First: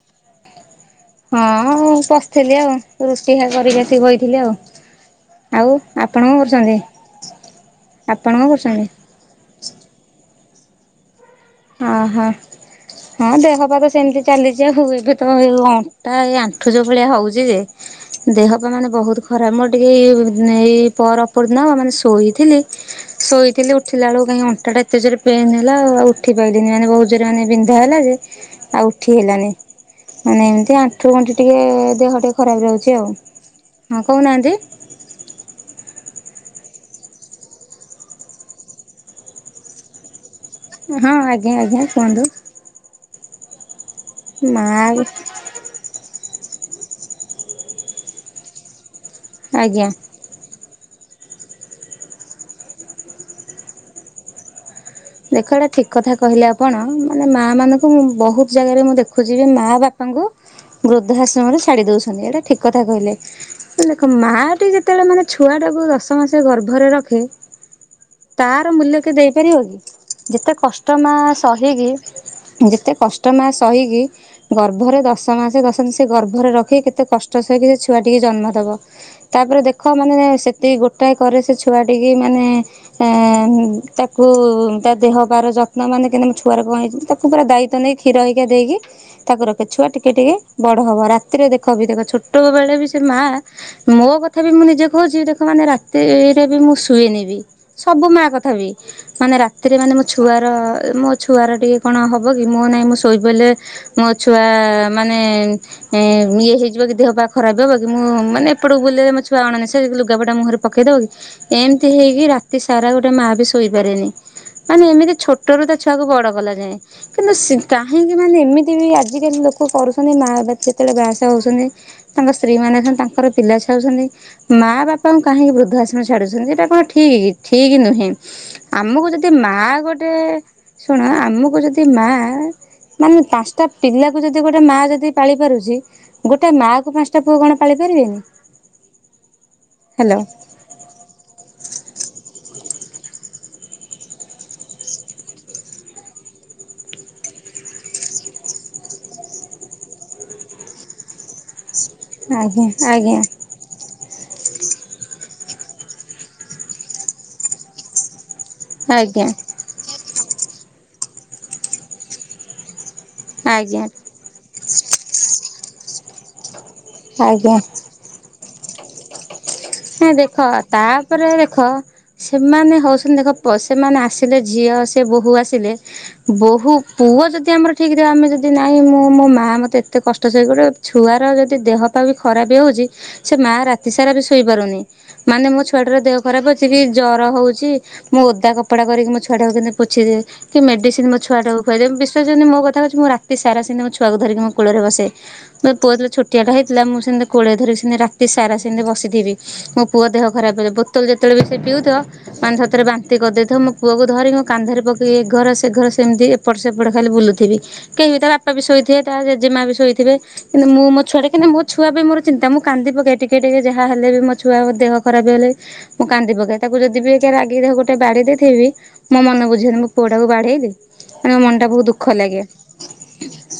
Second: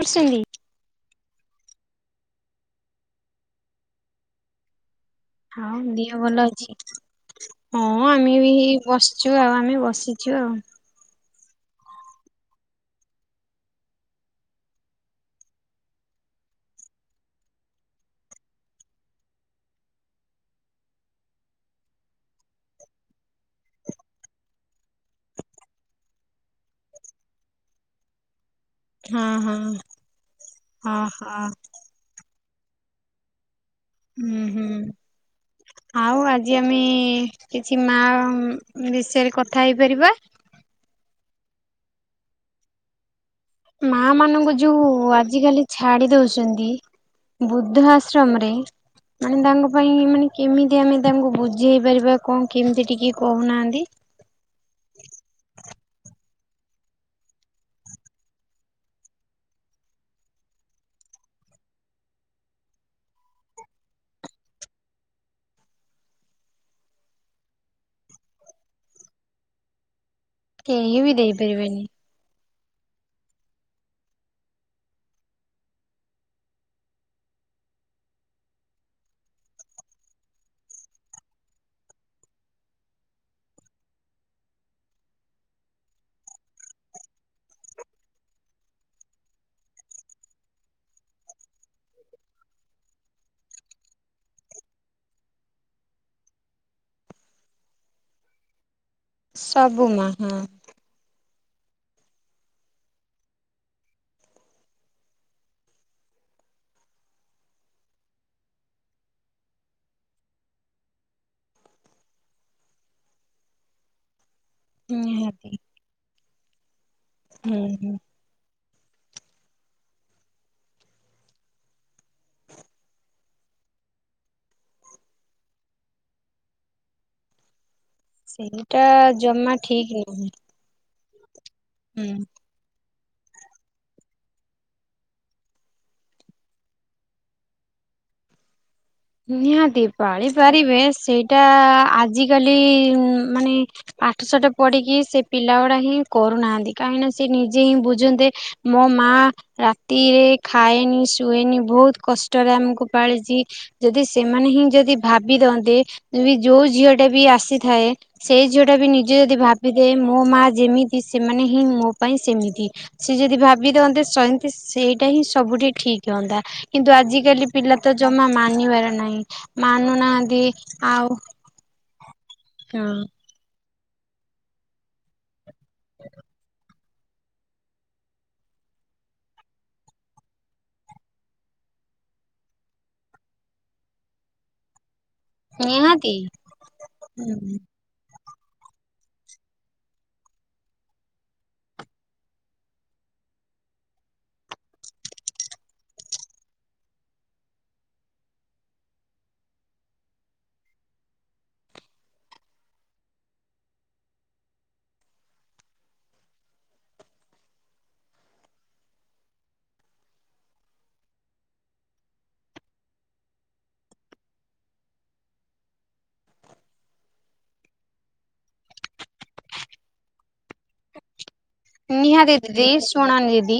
କରୁଛନ୍ତି [unintelligible] ହଁ ବସିଥିଲି ଆଉ ରୁଟି ହେକା କରିକି ଆସିକି ବଇ ଥିଲି ଆଉ। ଆଉ ଦିଅ ଆପଣ କଣ ଭଲ ଅଛି କରୁଛନ୍ତି? ହଁ ଆପଣ ଆମେ କଣ ବି କରୁଛନ୍ତି? ବସ ଚୁ ଆଉ ଆମେ ବସିଛୁ ଆଉ। ହଁ ହଁ। ହଁ ଦେହ ପାଆ ସେମିତି ଚାଲିଛି ଆଉ ଏବେ ତ ଅଣ୍ଟା ଏଇ ଆଣ୍ଠୁ ଯୋଉ ଭଳିଆ ହଉଛି ଯେ ଦେହ ପା ମାନେ ବହୁତ ଖରାପ ମୁଁ ଟିକେ ଏଇ ଏଇ ପର ଅପରି ଦିନ ମାନେ ଶୋଇଥିଲି ଶୋଇଥିଲି ଉଠିଲା ବେଳକୁ କାହିଁ ଅଣ୍ଟା ଟା ଏତେ ଜୋରେ ପେନ୍ ହେଲା ଆଉ ଉଠି ପାଇଲିନି ମାନେ ବହୁତ ଜୋରେ ମାନେ ବିନ୍ଧା ହେଲା ଯେ ଆଉ ଉଠି ହଁ ହେଲାନି ହଁ। ମାନେ ଏମିତି ଆଣ୍ଠୁ ଓହୋ। ଗଣ୍ଠି ଟିକେ ଦେହ ଟିକେ ଖରାପ ରହୁଛି ଆଉ। ହଁ ହୁଁ କହୁନାହାନ୍ତି ହୁଁ। ଆଉ ଆଜି ଆମେ କିଛି ମା ବିଷୟରେ କଥା ହେଇପାରିବା? ହଁ ଆଜ୍ଞା ଆଜ୍ଞା କୁହନ୍ତୁ। ମା ମାନଙ୍କୁ ମା ଯୋଉ ଆଜିକାଲି ଛାଡି ଦଉଛନ୍ତି ବୁଦ୍ଧ ଆଶ୍ରମରେ ମାନେ ତାଙ୍କ ଆଜ୍ଞା। ପାଇଁ ମାନେ କେମିତି ଆମେ ତାଙ୍କୁ ବୁଝିଇ ପାରିବା କଣ କେମିତି ଟିକିଏ କହୁନାହାନ୍ତି? ଦେଖ ଏଇଟା ଠିକ୍ କଥା କହିଲେ ଆପଣ ମାନେ ମାଆ ମାନଙ୍କୁ ମୁଁ ବହୁତ ଜାଗାରେ ମୁଁ ଦେଖୁଛି ଯେ ମାଆ ବା ବାପା ଙ୍କୁ ବୃଦ୍ଧାଶ୍ରମରେ ଛାଡି ଦଉଛନ୍ତି ଏଇଟା ଠିକ କଥା କହିଲେ। ଦେଖ ମା ଟି ଯେତେବେଳେ ମାନେ ଛୁଆ ଟାକୁ ଦଶ ମାସ ଗର୍ଭରେ ରଖି। ତାର ମୂଲ୍ୟ କିଏ ଦେଇପାରିବ କି? ଯେତେ କେହି କଷ୍ଟମା ବି ଦେଇପାରିବେନି। ସହିକି ଯେତେ କଷ୍ଟମା ସହିକି ଗର୍ଭରେ ଦଶ ମାସେ ଦଶ ଦିନ ସେ ଗର୍ଭରେ ରଖିକି କେତେ କଷ୍ଟ ସହିକି ସେ ଛୁଆ ଟିକେ ଜନ୍ମ ଦବ। ତାପରେ ଦେଖ ମାନେ ସେତିକି ଗୋଟାଏ କରେ ସେ ଛୁଆଟିିକି ମାନେ ଏଁ ତାକୁ ତା ଦେହ ପାର ଯତ୍ନ ମାନେ କେନ୍ତୁ ମୁଁ ଛୁଆକୁ କଣ ହେଇଛି ତାକୁ ପୁରା ଦାୟିତ୍ୱ ନେଇ କ୍ଷୀର ହେକା ଦେଇକି ତାକୁରଖେ ଛୁଆ ଟିକେ ଟିକେ ବଡ ହବ ରାତିରେ ଦେଖ ବି ଦେଖ ଛୋଟ ବେଳେ ବି ସେ ମା ମୋ କଥା ବି ମୁଁ ନିଜେ କହୁଛିି ଦେଖ ମାନେ ରାତିରେ ବି ମୁଁ ଶୁଏନି ବି। ସବୁ ମା କଥା ବି। ସବ୍ ସେ ମାନେ ମୋ ଛୁଆର ମୋ ଛୁଆର ଟିକେ କଣ ହବ କି ମୋ ନାହିଁ ମୁଁ ଶୋଇପଇଲେ ମୋ ଛୁଆ ମାନେ ଏ ଇଏ ହେଇଯିବ କି ଦେହ ପା ଖରାପ ହେବ କି ମୁଁ ମାନେ ଏପଟକୁ ବୁଲିଲେ ମୋ ଛୁଆ ଅଣନିସ୍ଵାଶି ଲୁଗାପଟା ମୁଁହରେ ପକେଇ ଦବ କି ଏମିତି ହେଇକି ରାତି ସାରା ଗୋଟେ ମା ବି ଶୋଇପାରେନି। ମାନେ ଏମିତି ନିହାତି। ଛୋଟରୁୁ ତା ଛୁଆକୁ ବଡ କଲା ଯାଏ କିନ୍ତୁ ସେ ହୁଁ ହୁଁ। କାହିଁକି। ମାନେ ଏମିତି ବି ଆଜିକାଲି ଲୋକ କରୁଛନ୍ତି ମା ବା ଯେତେବେଳେ ବାହା ଶାହା ହଉଛନ୍ତି। ତାଙ୍କ ସ୍ତ୍ରୀ ମାନେ ହଉଛନ୍ତି ତାଙ୍କର ପିଲା ଝୁଆ ହଉଛନ୍ତି ମାଁ ବାପାଙ୍କୁ କାହିଁକି ବୃଦ୍ଧାଆଶ୍ରମ ଛାଡୁଛନ୍ତି ଏଇଟା କଣ ଠିକ୍ କି ଠିକ୍ ନୁହେଁ। ସେଇଟା ଆମକୁ ଯଦି ମା ଜମା ଠିକ ଗୋଟେ ନୁହେଁ। ଶୁଣ ଆମକୁ ଯଦି ମା ହୁଁ। ମାନେ ପାଞ୍ଚଟା ପିଲାକୁ ଯଦି ଗୋଟେ ମା ଯଦି ପାଳି ପାରୁଛି। ଗୋଟେ ମାଆ କୁ ପାଞ୍ଚଟା ପୁଅ କଣ ପାଳି ପାରିବେନି? ନିହାତି ହ୍ୟାଲୋ ପାଳିପାରିବେ ସେଇ ଟା ଆଜିକାଲି ମାନେ ପାଠସାଠ ପଢିକି ସେ ପିଲା ଗୁଡା ହିଁ କରୁନାହାନ୍ତି କାହିଁକିନା ସେ ନିଜେ ହିଁ ବୁଝନ୍ତେ ମୋ ମା ରାତିରେ ଖାଏନି ଶୁଏନି ବହୁତ କଷ୍ଟରେ ଆଜ୍ଞା ଆମକୁ ଆଜ୍ଞା ପାଳିଛି। ଯଦି ସେମାନେ ହିଁ ଯଦି ଭାବି ଥାନ୍ତେ ଯୋଉ ଝିଅ ଟା ବି ଆସିଥାଏ। ସେଇ ଝିଅ ଟା ବି ନିଜେ ଆଜ୍ଞା ଯଦି ଭାବିଦେଏ ମୋ ମା ଯେମିତି ସେମାନେ ହିଁ ମୋ ପାଇଁ ସେମିତି। ସିଏ ଯଦି ଭାବି ଆଜ୍ଞା ଦଅନ୍ତେ ସେତି ସେଇଟା ହିଁ ସବୁଠେ ଠିକ ହୁଅନ୍ତା କିନ୍ତୁ ଆଜିକାଲି ଆଜ୍ଞା। ପିଲା ତ ଜମା ମାନିବାର ନାହିଁ ନା ମାନୁନାହାନ୍ତି ଦେଖ ଆଉ ତାପରେ ଦେଖ ସେମାନେ ହଁ। ହଉଛନ୍ତି ଦେଖ ସେମାନେ ଆସିଲେ ଝିଅ ସେ ବୋହୂ ଆସ ଥିଲେ ବୋହୂ ପୁଅ ଯଦି ଆମର ଠିକ୍ ଥିବ ଆମେ ଯଦି ନାହିଁ ମୁଁ ମୋ ମାଆ ମୋତେ ଏତେ କଷ୍ଟ ସହି ଗଡ଼େ ଛୁଆର ଯଦି ଦେହ ପା ବି ଖରାପ ହଉଛି ସେ ମା ରାତି ସାରା ବି ସୋ ଶୋଇପାରୁନି ମାନେ ମୋ ଛୁଆଟାର ନିହାତି ଦେହ ଖରାପ ଅଛି କି ଜର ହଉଛି। ମୁଁ ଓଦା କପଡ଼ା କରିକି ମୋ ଛୁଆଟାକୁ କେନ୍ତେ ପୋଛିିଦିଏ। କି ମେଡିସିନ ମୋ ଛୁଆଟାକୁୁ ଖୁଆଇଦିଏ ବିଶ୍ୱାସ କରିବନି ମୋ କଥା କହୁଛିଁ ରାତିସାରା ମୋ ଛୁଆଟାକୁ ଧରିକିଁ କୋଳରେ ବସେ। ମୋ ପୁଅ ଥିଲା ଛୋଟିଆଟା ହେଇଥିଲା ମୁଁ ସେମିତି କୋଳରେ ଧରି ସେମତି ରାତି ସାରା ସେତି ବସିଥିଲି। ମୋ ପୁଅ ଦେହ ଖରାପଥିବ ବୋତଲ ଯେତେବେଳେ ବି ସେ ପିଉଥିବ। ମାନେ ତରେ ବାନ୍ତି କରିଦେଇଥାଉ ମୋ ପୁଅକୁ ଧରିିକି ମୋ କାନ୍ଧରେ ପକେଇ ଏ ଘର ସେ ଘର ସେମିତି ଏପଟ ସେପଟେ ଖାଲି ବୁଲୁଥିବି କେହି ବିି ତା ବାପା ବି ଶୋଇଥିବେ ତା ଜେଜେମା ବି ଶୋଇଥିବେ। କିନ୍ତୁ ମୁଁ ମୋ ଛୁଆ ମୋ ଛୁଆ ପାଇଁ ମୋର ଚିତା ମୁଁ କାନ୍ଦି ପକାଏ ଟିକେ ଟିକେ ଯାହା ହା ହେଲେ ବି ମୋ ଛୁଆର ଦେହ ଖରାପ ହେଲେ। ମୁଁ କାନ୍ଦିପକାଏ ତାକୁ ଯଦି ବି ଗୋଟେ ରାଗିକି ଗୋଟେ ବାଡେଇ ଦେଇଥିବି। ମୋ ମନ ବୁଝିବନି ମୋ ପୁଅଟାକୁ ବାଡେଇଲି। ମୋ ମନଟା ପୁ ନିହାତି ଦିଦି ଶୁଣ ଦିଦି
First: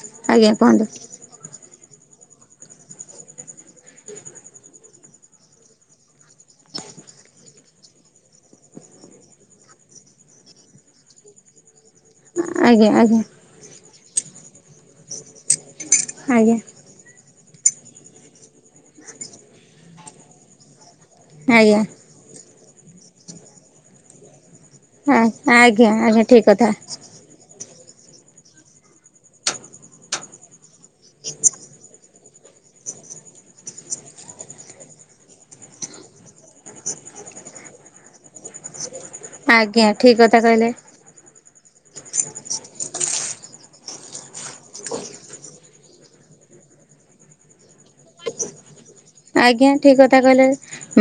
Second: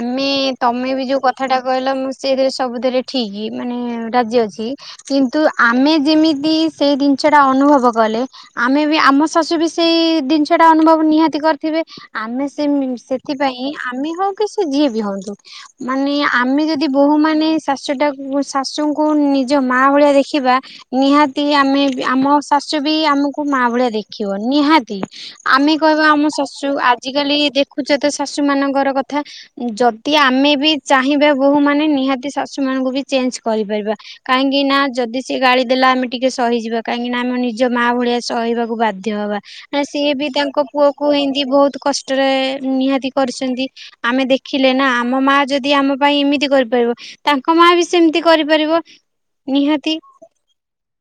ଆମେ ଆଜ୍ଞା କୁହନ୍ତୁ ତମେ ବି ଯୋଉ କ କଥାଟା କହିଲା ମୁଁ ସେଥିରେ ସବୁଥିରେ ଠିକ୍ ମାନେ ରାଜି ଅଛି। କିନ୍ତୁ ଆମେ ଯେମିତି ସେଇ ଜିନିଷ ଟା ଅନୁଭବ କଲେ। ଆମେ ବି ଆମ ଶାଶୁ ବି ସେଇ ଜିନିଷ ଟା ଅନୁଭବ ନିହାତି କରିଥିବେ ଆମେ ସେ ଆଜ୍ଞା ଆଜ୍ଞା ସେଥି ପାଇଁ ଆମେ ହଉ କି ସେ ଯିଏ ବି ହଅନ୍ତୁ ମାନେ ଆଜ୍ଞା ଆମେ ଯଦି ଯଦି ବୋହୂ ମାନେ ଶାଶୁଟା ଶାଶୁଙ୍କୁ ନିଜ ମା ଭଳିଆ ଦେଖିବା ନିହାତି ଆଜ୍ଞା ଆମେ ଆମ ଶାଶୁ ବି ଆମକୁ ମାଆ ଭଳିଆ ଦେଖିବ ନିହା ତୀ ଆଜ୍ଞା ଆମେ ଆଜ୍ଞା କହିବା ଆଜ୍ଞା ଆମ ଠିକ୍ ସାଶୁ କଥା ଆ ଆଜିକାଲି ଦେଖୁଛେ ତ ଶାଶୁମାନଙ୍କର କଥା ଯଦି ଆମେ ବି ଚାହିଁବା ବୋହୁମାନେ ନିହାତି ଶାଶୁମାନଙ୍କୁ ବି ଚେଞ୍ଜ କରିପାରିବା କାହିଁକି ନା ଯଦି ସେିଏ ଗାଳି ଦେଲା ଆମେ ଟିକେ ସହିଯିବା କାହିଁକି ନା ଆମେ ନିଜ ମାଆ ଭଳିଆ ସହିବାକୁ ବାଦ ଧ୍ୟହବା ଆଜ୍ଞା ସିଏ ଠିକ ବି କଥା ତାଙ୍କ କହିଲେ ପୁଅକୁ ଏମତି ବହୁତ କଷ୍ଟରେ ନିହାତି କରିଛନ୍ତି। ଆମେ ଦେଖିଲେ ନା ଆମ ମା ଯଦି ଆମ ପାଇଁ ଏମିତି କରିପାରିବ। ତାଙ୍କ ମା ବି ସେମିତି କରିପାରିବ। ଆଜ୍ଞା ନିହାତି ଠିକ କଥା କହିଲେ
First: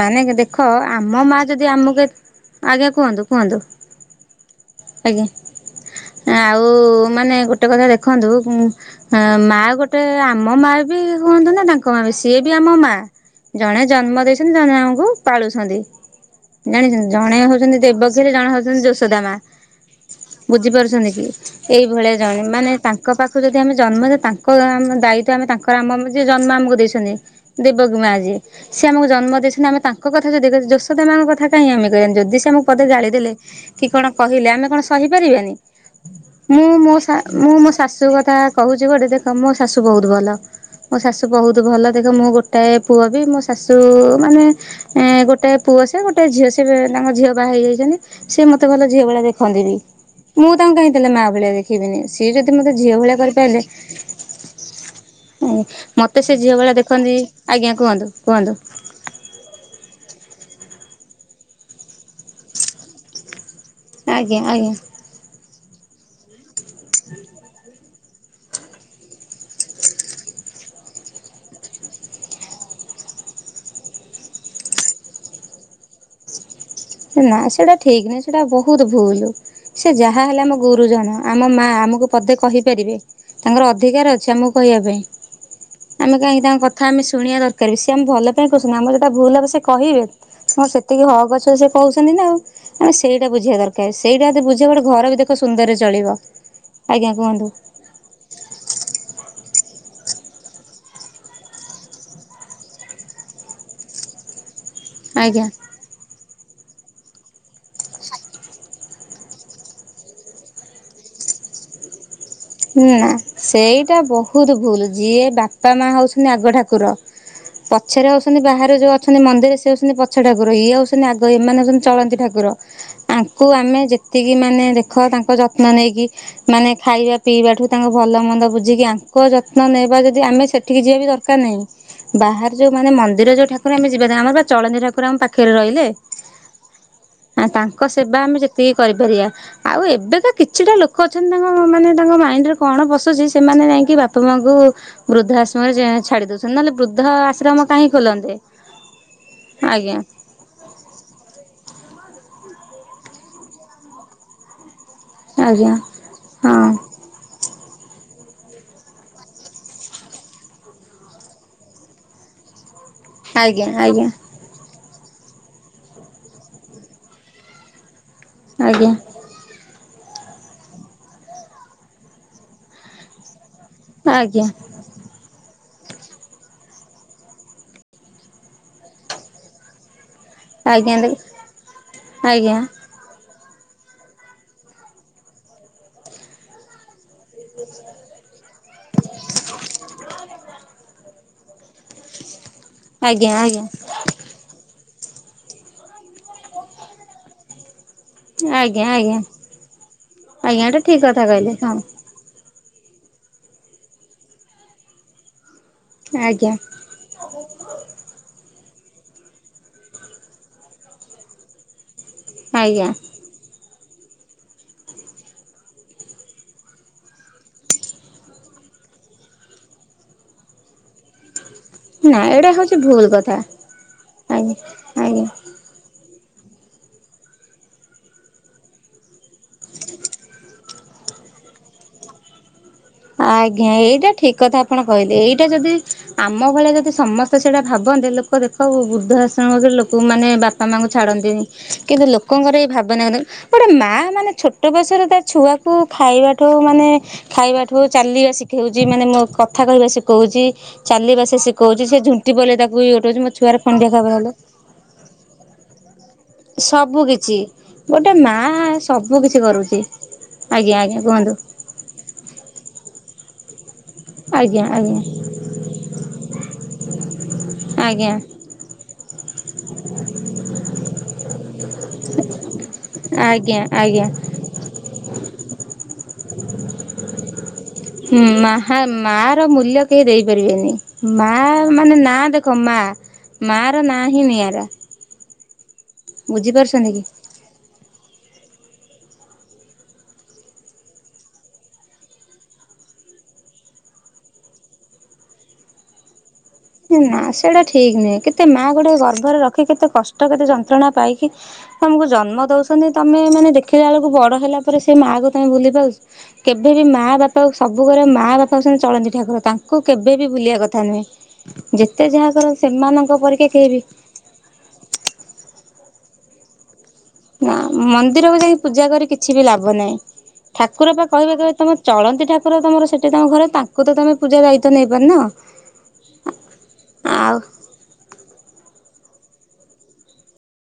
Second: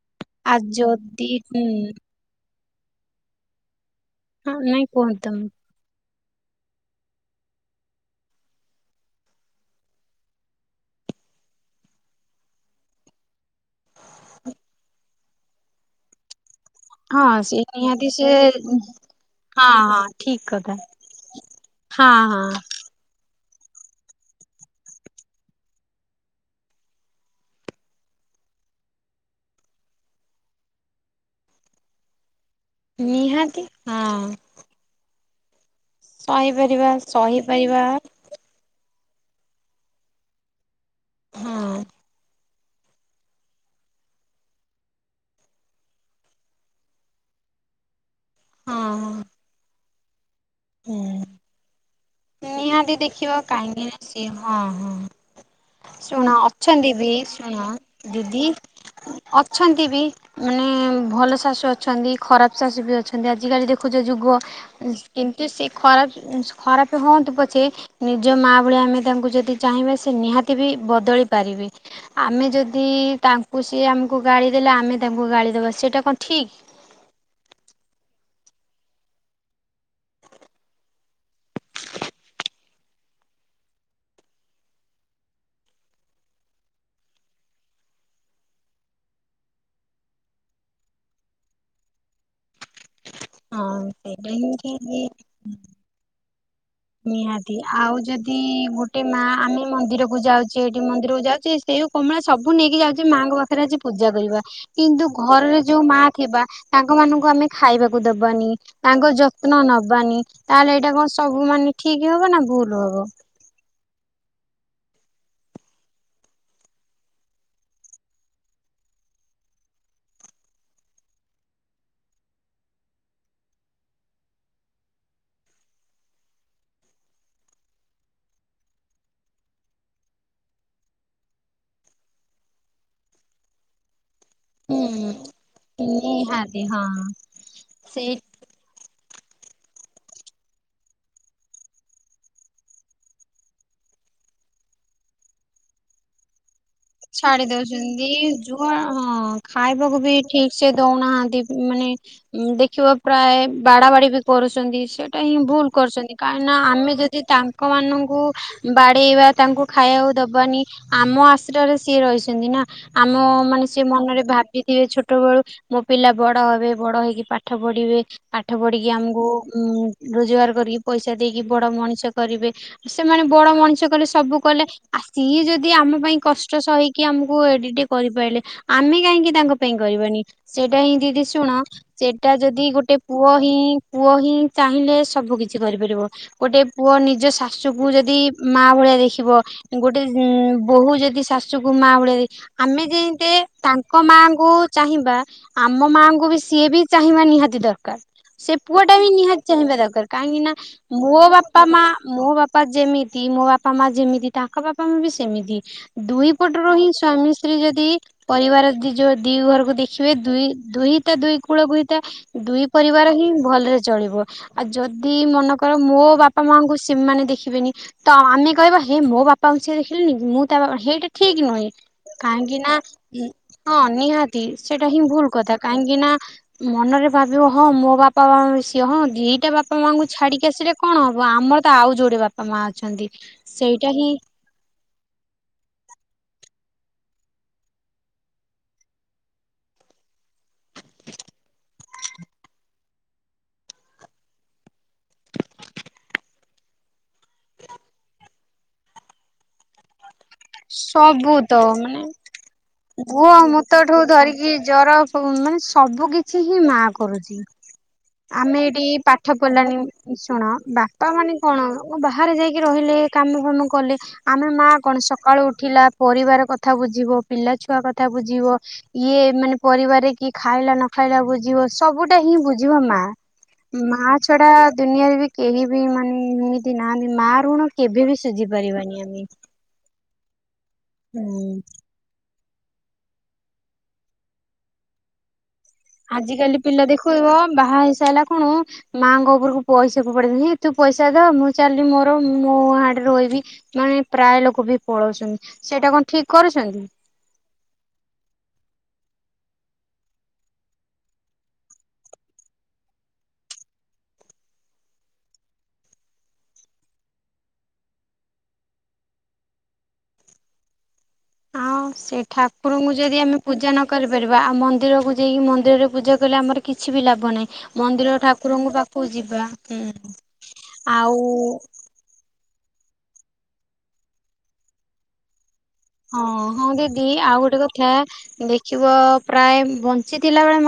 ମାନେ ଆ ଦେଖ ଆମ ଯଦି ମା ହୁଁ ଯଦି ଆମକୁ ଏ ଆଜ୍ଞା କୁହନ୍ତୁ କୁହନ୍ତୁ? ହଁ ନାଇଁ କୁହନ୍ତ ଆଜ୍ଞା। ତମେ ଆଉ ମାନେ ଗୋଟେ କଥା ଦେଖନ୍ତୁ? ହ ମା ଗୋଟେ ଆମ ମାଆ ବି ହୁଅନ୍ତୁ ନା ତାଙ୍କ ମାଆ ବି ସିଏ ବି ଆମ ମାଆ। ଜଣେ ଜନ୍ମ ଦେଇଛନ୍ତି ଜଣେ ଆମକୁ ପାଳୁଛନ୍ତି। ଜାଣିଛନ୍ତି ଜଣେ ହଁ ସେ ହଉଛନ୍ତି ନିହାତି ଦେବକି ସେ ଜଣେ ହଉଛନ୍ତି ଯୋଶୋଦା ମା। ହଁ ହଁ ଠିକ କଥା। ବୁଝିପାରୁଛନ୍ତି କି ଏଇଭଳିଆ ହଁ ଜଣେ ହଁ ମାନେ ତାଙ୍କ ତାଙ୍କ ପାଖକୁ ଯଦି ଆମେ ଜନ୍ମ ଦେ ତାଙ୍କ ଆମ ଦାୟିତ୍୍ୱ ଆମେ ତାଙ୍କର ଆମ ଯ ଜନ୍ମ ଆମକୁ ଦେଇଛନ୍ତି। ଗ ମା ଆଜି ସିଏ ଆମକୁ ଜନ୍ମ ଦେଇଛନ୍ତି ଆମେ ତାଙ୍କ କଥା ଯଦି ଯୋଶୋଦା ମା ଙ୍କ କଥା ଆମେ [inaudible] ପଦେ ଜାଳିଦେଲେ ନିହାତି କି କଣ ହଁ। କହିଲେ ଆମେ କଣ ସହିପାରିବାନି। ମୁଁ ସହିପାରିବା ମୋ ମୁଁ ମୋ ସହିପାରିବା ଶାଶୁ କଥା କହୁଛି ଗୋଟେ ଦେଖ ମୋ ଶାଶୁ ବହୁତ ଭଲ ମୋ ଶାଶୁ ବହୁତ ଭଲ ହଁ। ଦେଖ ମୁଁ ଗୋଟେ ଗୋଟେ ପୁଅ ବି ମୋ ଶାଶୁ ମାନେ ଏଁ ଗୋଟେ ପୁଅ ସେ ଗୋଟେ ଝିଅ ସେ ତାଙ୍କ ଝିଅ ବାହା ହେଇ ଯାଇଛନ୍ତି। ସେ ମତେ ଭଲ ଝିଅ ହଁ। ଭଳିଆ ଦେଖନ୍ତି ବି ମୁଁ ତାଙ୍କୁ କାହିଁ ତାହେଲେ ମା ହୁଁ। ଭଳିଆ ଦେଖିବିନି। ସିଏ ଯଦି ମତେ ଝିଅ ନିହାତି ଭଳିଆ ଦେଖିବ କରିପାରିଲେ। କାହିଁକି ନା ସିଏ ହଁ ହଁ ମତେ ଶୁଣ ସେ ଝିଅ ଭଳିଆ ଅଛନ୍ତି ବି ଦେଖନ୍ତି ଶୁଣ ଆଜ୍ଞା କୁହନ୍ତୁ ଦିଦି କୁହନ୍ତୁ। ଅଛନ୍ତି ବି ମାନେ ଭଲ ଶାଶୁ ଅଛନ୍ତି ଖରାପ ଶାଶୁ ବି ଅଛନ୍ତି। ଆଜିକାଲି ଦେଖ ଦେଖୁଛ ଯୁଗ ଆଜ୍ଞା ଆଜ୍ଞା। କିନ୍ତୁ ସେ ଖରାପ ଖରାପ ହୁଅନ୍ତୁ ପଛେ ନିଜ ମା ଭଳିଆ ଆମେ ତାଙ୍କୁ ଯଦି ଚାହିଁ ସେ ନିହାତି ବି ବଦଳି ପାରିବେ। ଆମେ ଯଦି ତାଙ୍କୁ ସି ଆମକୁ ଗାଳି ଦେଲେ ଆମେ ତାଙ୍କୁ ଗାଳି ଦବା ସେଟା କଣ ଠିକ୍? ନା ସେଟା ଠିକ ନହିଁ ସେଟା ବହୁତ ଭୁଲ। ସେ ଯାହା ହେଲେ ଆମ ଗୁରୁଜନ ଆମ ମା ଆମକୁ ପଦେ କହିପାରିବେ। ତାଙ୍କର ଅଧିକାର ଅଛି ଆମକୁ କହିବା ପାଇଁ। ଆମେ କାହିଁକି ତାଙ୍କ କଥା ଆମେ ଶୁଣିବା ଦରକାର ବି ସିଏ ଆମେ ଭଲ ପାଇଁ କହୁଚନ୍ତି ଆମର ଯଉଟା ଭୁଲ ହବ ସେ କହିବେ। ହ ସେତିକି ହକ ଅଛି ବୋଲି ସେ କହୁଛନ୍ତି ନା ଆଉ। ମାନେ ସେଇଟା ବୁଝିବା ହଁ ଦରକାର ସେଇଟା ସେଇଟାତେ ହିଁ ଠିକ୍ ବୁଝିବା ଯେ ଘର ବି ଦେଖ ସୁନ୍ଦରରେ ଚଳିବ। ଆଜ୍ଞା କୁହନ୍ତୁ। ନିହାତି ଆଉ ଯଦି ଗୋଟେ ମା ଆମେ ମନ୍ଦିରକୁ ଯାଉଛେ ଏଠି ମନ୍ଦିରକୁ ଯାଉଛେ ସେଉ କମଳା ସବୁ ନେଇକି ଯାଉଛେ ମାଆଙ୍କ ପାଖ ରେ ଆଜି ପୂଜା କରିବା କିନ୍ତୁ ଆଜ୍ଞା ଘରରେ ଯୋଉ ମା ଥିବା ତାଙ୍କ ମାନଙ୍କୁ ଆମେ ଖାଇବାକୁ ଦବାନି। ତାଙ୍କ ଯତ୍ନ ନବାନି ତାହେଲେ ଏଇଟା କଣ ସବୁ ମାନେ ଠିକ ହବ ନା ଭୁଲ ନା ହବ? ସେଇଟା ବହୁତ ଭୁଲ ଯିଏ ବାପା ମା ହଉଛନ୍ତି ଆଗ ଠାକୁର। ପଛରେ ହଉଛନ୍ତି ବାହାରେ ଯୋଉ ଅଛନ୍ତି ମନ୍ଦିରରେ ସେ ହଉଛନ୍ତି ପଛ ଠାକୁର ଇଏ ହଉଛନ୍ତି ଆଗ ଏମାନେ ହଉଛନ୍ତି ଚଳନ୍ତି ଠାକୁର। ଆଙ୍କୁ ଆମେ ଯେତିକି ମାନେ ଦେଖ ତାଙ୍କ ଯତ୍ନ ନେଇକି ମାନେ ଖାଇବା ପିଇବାଠୁ ତାଙ୍କ ଭଲ ମନ୍ଦ ବୁଝିକି ଆଙ୍କ ଯତ୍ନ ନେବା ଯଦି ଆମେ ସେଠିକି ଯିବା ବି ଦରକାର ନାହିଁ। ବାହାର ଯୋଉ ମାନେ ମନ୍ଦିର ଯୋଉ ଠାକୁ ଆମ ଯିବା ଆମର ଚଳନ୍ତି ଠାକୁର ଆମ ହୁଁ। ପାଖରେ ରହିଲେ ନିହାତି ହଁ। ତାଙ୍କ ସେଇ ସେବା ଆମେ ଯେ ଟେ କରିପାରିବା ଆଉ ଏବେକା କିଛିଟା ଲୋକ ଅଛନ୍ତି ତାଙ୍କ ମାନେ ତାଙ୍କ ମାଇଣ୍ଡ ରେ କଣ ପଶୁଛି ସେମାନେ ଯାଇକି ବାପା ମାଙ୍କୁ ବୃଦ୍ଧାଶମରେ ଛାଡି ଦଉ [inaudible] ଛାଡି ଦଉଛନ୍ତି ଯୁ ହଁ ଆଜ୍ଞା ଖାଇବାକୁ ବି ଠିକ ସେ ଦଉନାହାନ୍ତି ମାନେ ଦେଖିବ ପ୍ରାୟ ବାଡା ବାଡି ବି କରୁଛନ୍ତି। ସେଇଟା ହିଁ ଭୁଲ ଆଜ୍ଞା କରୁଛନ୍ତି କାହିଁକିନା ହଁ ଆମେ ଯଦି ତାଙ୍କ ଲୋକମାନଙ୍କୁ ବାଡ଼େଇବା ତାଙ୍କୁ ଖାଇବାକୁ ଦବାନି ଆମ ସିଏ ରହିଛନ୍ତି ନା ଆମ ମାନେ ଆଜ୍ଞା ସି ଆଜ୍ଞା ମନରେ ଭାବ ଥିବେ ଛୋଟବେେଳୁ ମୋ ପିଲା ବଡ ହବେ ବଡ ହେଇକି ପାଠ ପଢିବେ। ପାଠ ପଢିକି ଆଜ୍ଞା ଆମକୁ ଉ ରୋଜଗାର କରିକି ପଇସା ଦେଇକି ବଡ ମଣିଷ କରିବେ, ସେମାନେ ବଡ ମଣିଷ କଲେ ସବୁ ଆଜ୍ଞା କଲେ। ଆ ସିଏ ଯଦି ଆମ ପାଇଁ କଷ୍ଟ ସହିକି ଆମକୁ ଏଡିଟେ କରିପାରିଲେ, ଆମେ କାହିଁକି ତାଙ୍କ ପାଇଁ କରିବାନି। ସେଇଟା ଆଜ୍ଞା ହିଁ ଦେ ଦିଦି ଶୁଣ ସେଇଟା ଆଜ୍ଞା ଯଦି ଗୋଟେ ପୁଅ ହିଁ ପୁଅ ହିଁ ଚାହିଁଲେ ସବୁ କିଛି କରିପାରିବ, ଗୋଟେ ପୁଅ ନି ଜ ଶାଶୁକୁ ଯଦି ମା ଭଳିଆ ଦେଖିବ, ଗୋଟେ ଉ ବୋହୂ ଯ ଦି ଶାଶୁକୁ ମା ଭଳିଆ ଦେ ଆମେ ଯେମ ଆଜ୍ଞା ଆଜ୍ଞା ତା ଙ୍କ ମାଙ୍କୁ ଚାହିଁବା, ଆମ ମାଙ୍କୁ ବି ସିଏ ବି ଚାହିଁବା ନିହାତି ଦରକାର। ସେ ପୁଅ ଆଜ୍ଞା ଟା ବି ଆଜ୍ଞା ନିହାତି ଚାହିଁବା ଦରକାର, କାହିଁକି ନା ଆଜ୍ଞା ଏଇଟା ଠିକ ମୋ କଥା କହିଲେ ବାପା ହଁ ମା ମୋ ବାପା ଯେମିତି ମୋ ବାପା ମା ଯେମିତି ତାଙ୍କ ବାପା ମା ବି ସେମିତି। ଦୁଇ ଆଜ୍ଞା ପଟରୁ ହିଁ ସ୍ୱାମୀ ସ୍ତ୍ରୀ ଯଦି ପରିବାର ଯି ଯୋଉ ଦି ଘରକୁ ଦେଖିବେ ଦୁଇ ଦୁହିତା ଦୁଇ କୂଳକୁ ହିତା ଦୁଇ ଆଜ୍ଞା ପରିବାର ହିଁ ଭଲରେ ଚଳିବ। ଆଉ ଯଦି ମନେ କର ମୋ ବାପା ମାଙ୍କୁ ସେମାନେ ଦେଖିବେନି। ତ ଆମେ କହିବା ହେ ମୋ ବାପାଙ୍କୁ ସିଏ ଦେଖିଲେନି, ମୁଁ ତା ବା ହେଇଟା ଠିକ ନୁହେଁ। ନା ଏଇଟା କାହିଁକି ହଉଛି ନା ଭୁଲ ଉ କଥା ହଁ ନିହାତି ଆଜ୍ଞା ସେଇଟା ହିଁ ଆଜ୍ଞା ଭୁଲ କଥା, କାହିଁକି ନା ମନରେ ଭାବିବ ହଁ ମୋ ବାପା ମା ବି ସିଏ, ହଁ ଦିଟା ବାପା ମାଙ୍କୁ ଛାଡିକି ଆସିଲେ କଣ ହବ ଆମର ତ ଆଉ ଯୋଡ଼େ ବାପା ମା ଅଛନ୍ତି ସେଇଟା ହିଁ କଣ କହିଲେ ଏଇଟା ଯଦି ଆମ ଭଳିଆ ଯଦି ସମସ୍ତେ ସେଇଟା ଭାବନ୍ତେ, ଲୋକ ଦେଖ ବୃଦ୍ଧ ଆଶ୍ରମ ବି ଲୋକ ଙ୍କୁ ମାନେ ବାପା ମାଆଙ୍କୁ ଛାଡ଼ନ୍ତେନି କିନ୍ତୁ ଲୋକଙ୍କର ଏଇ ଭାବନାରେ ଗୋଟେ ମା ମାନେ ଛୋଟ ବୟସରେ ତା ଛୁଆକୁ ଖାଇବାଠୁ ମାନେ ଖାଇବା ଠ କୁ ଚାଲିବା ଶିଖଉଛି ମାନେ ମୁଁ କଥା କହିବା ଶିଖଉଛି। ଚାଲିବା ସବୁ ସେ ତ ସିଖଉଛି ସେ ମାନେ ଝୁଣ୍ଟି ପଇଲେ ତାକୁ ଇଏ ଉଠଉଛି ମୋ ଛୁଆର ଖଣ୍ଡିଆ ଖାବରା ହେଲେ। ଉଁ ମାନେ ସବୁ କିଛି ହିଁ ମା କରୁଛି। କିଛି ଗୋଟେ ମା ଆମେ ଏଇଠି ସବୁ ପାଠ କିଛି କରୁଛି ପଢ଼ିଲାଣି ଶୁଣ ଆଜ୍ଞା ଆଜ୍ଞା ବାପା କୁହନ୍ତୁ ମାନେ କଣ ବାହାରେ ଯାଇକି ରହିଲେ, କାମ ଫାମ କଲେ ଆମେ ଆଜ୍ଞା ମା ଆଜ୍ଞା କଣ ସ କାଳୁ ଉଠିଲା ପରିବାର କଥା ବୁଝିବ ପିଲା ଛୁଆ କଥା ଆଜ୍ଞା ବୁଝିବ। ଇଏ ମାନେ ପରିବାରରେ କିଏ ଖାଇଲା ନ ଖାଇଲା ବୁଝିବ ସବୁଟା ହିଁ ବୁଝିବ ମା। ଆଜ୍ଞା ଆଜ୍ଞା। ଛଡ଼ା ଦୁନିଆରେ ବି କେହି ବି ମାନେ ଏମିତି ନାହାନ୍ତି ମା ଋଣ କେବେ ବି ହୁଁ ସୁଝି ମାହା ପାରିବାନି ମା ଆମେ। ର ମୂଲ୍ୟ କେହି ଦେଇପାରିବେନି, ମା ହୁଁ। ମାନେ ନାଁ ଦେଖ ମା ମାର ନାଁ ହିଁ ନିଆରା। ଆଜିକାଲି ପିଲା ବୁଝିପାରୁଛନ୍ତି କି? ଦେଖୁଉବ ବାହା ହେଇସାଲା କଣ ମାଙ୍କ ଉପରକୁ ପଇସା ଫୋପାଡ଼ିିଦେ ତୁ ପଇସା ଧ ମୁଁ ଚାଲଲିି ମୋର ମୁ ହାଡେ ରହିବି। ମାନେ ପ୍ରାୟ ଲୋକ ବି ପଳଉଛନ୍ତି ସେଇଟା କଣ ଠିକ କରୁଛନ୍ତି। ଏ ନା ସେଇଟା ଠିକ ନୁହେଁ, କେତେ ମା ଗୋଟେ ଗର୍ବରେ ରଖି କେତେ କଷ୍ଟ କେତେ ଯନ୍ତ୍ରଣା ପାଇକି ତମକୁ ଜନ୍ମ ଦଉଛନ୍ତି, ତମେ ମାନେ ଦେଖିଲା ବେଳକୁ ବଡ ହେଲା ପରେ ସେ ମା କୁ ତମେ ଭୁଲି ପାଉଛ। କେବେ ବିି ମାଆ ବାପା ସବୁ କର, ମାଆ ବାପା ହଉଛନ୍ତି ଚଳନ୍ତି ଠାକୁର ତାଙ୍କୁ କେବେ ବିି ଭୁଲିବା କଥା ନୁହେଁ। ଆଉ ଯେତେ ସେଇ ଯାହା କର ଠାକୁରଙ୍କୁ ସେମାନଙ୍କ ଯଦି ଆମେ ପରିକା କେହି ପୂଜା ବି ନ କରି ବା ଆଉ ମନ୍ଦିରକୁ ଯାଇକି ମନ୍ଦିରରେ ପୁଜା କଲେ ଆମର କିଛି ବି ଲାଭ ନାହିଁ ନା ମନ୍ଦିର ମନ୍ଦିରକୁ ଯାଇକି ଠାକୁରଙ୍କ ପୂଜା କରି ପାଖକୁ କିଛି ଯିବା ବି ଲାଭ ହୁଁ। ନାହିଁ, ଠାକୁର ପା କହିବେ ଆଉ କହିବେ ତମେ ଚଳନ୍ତି ଠାକୁର ତମର ସେଠି ତମ ଘର ତାଙ୍କୁ ତ ତମେ ପୂଜା ଦାୟିତ୍ବ ନେଇପାରୁନ। ହଁ ହଁ ଦିଦି ଆଉ ଗୋଟେ କଥା ଦେଖିବ ପ୍ରାୟ ବଞ୍ଚିଥିଲା ବେଳେ ମ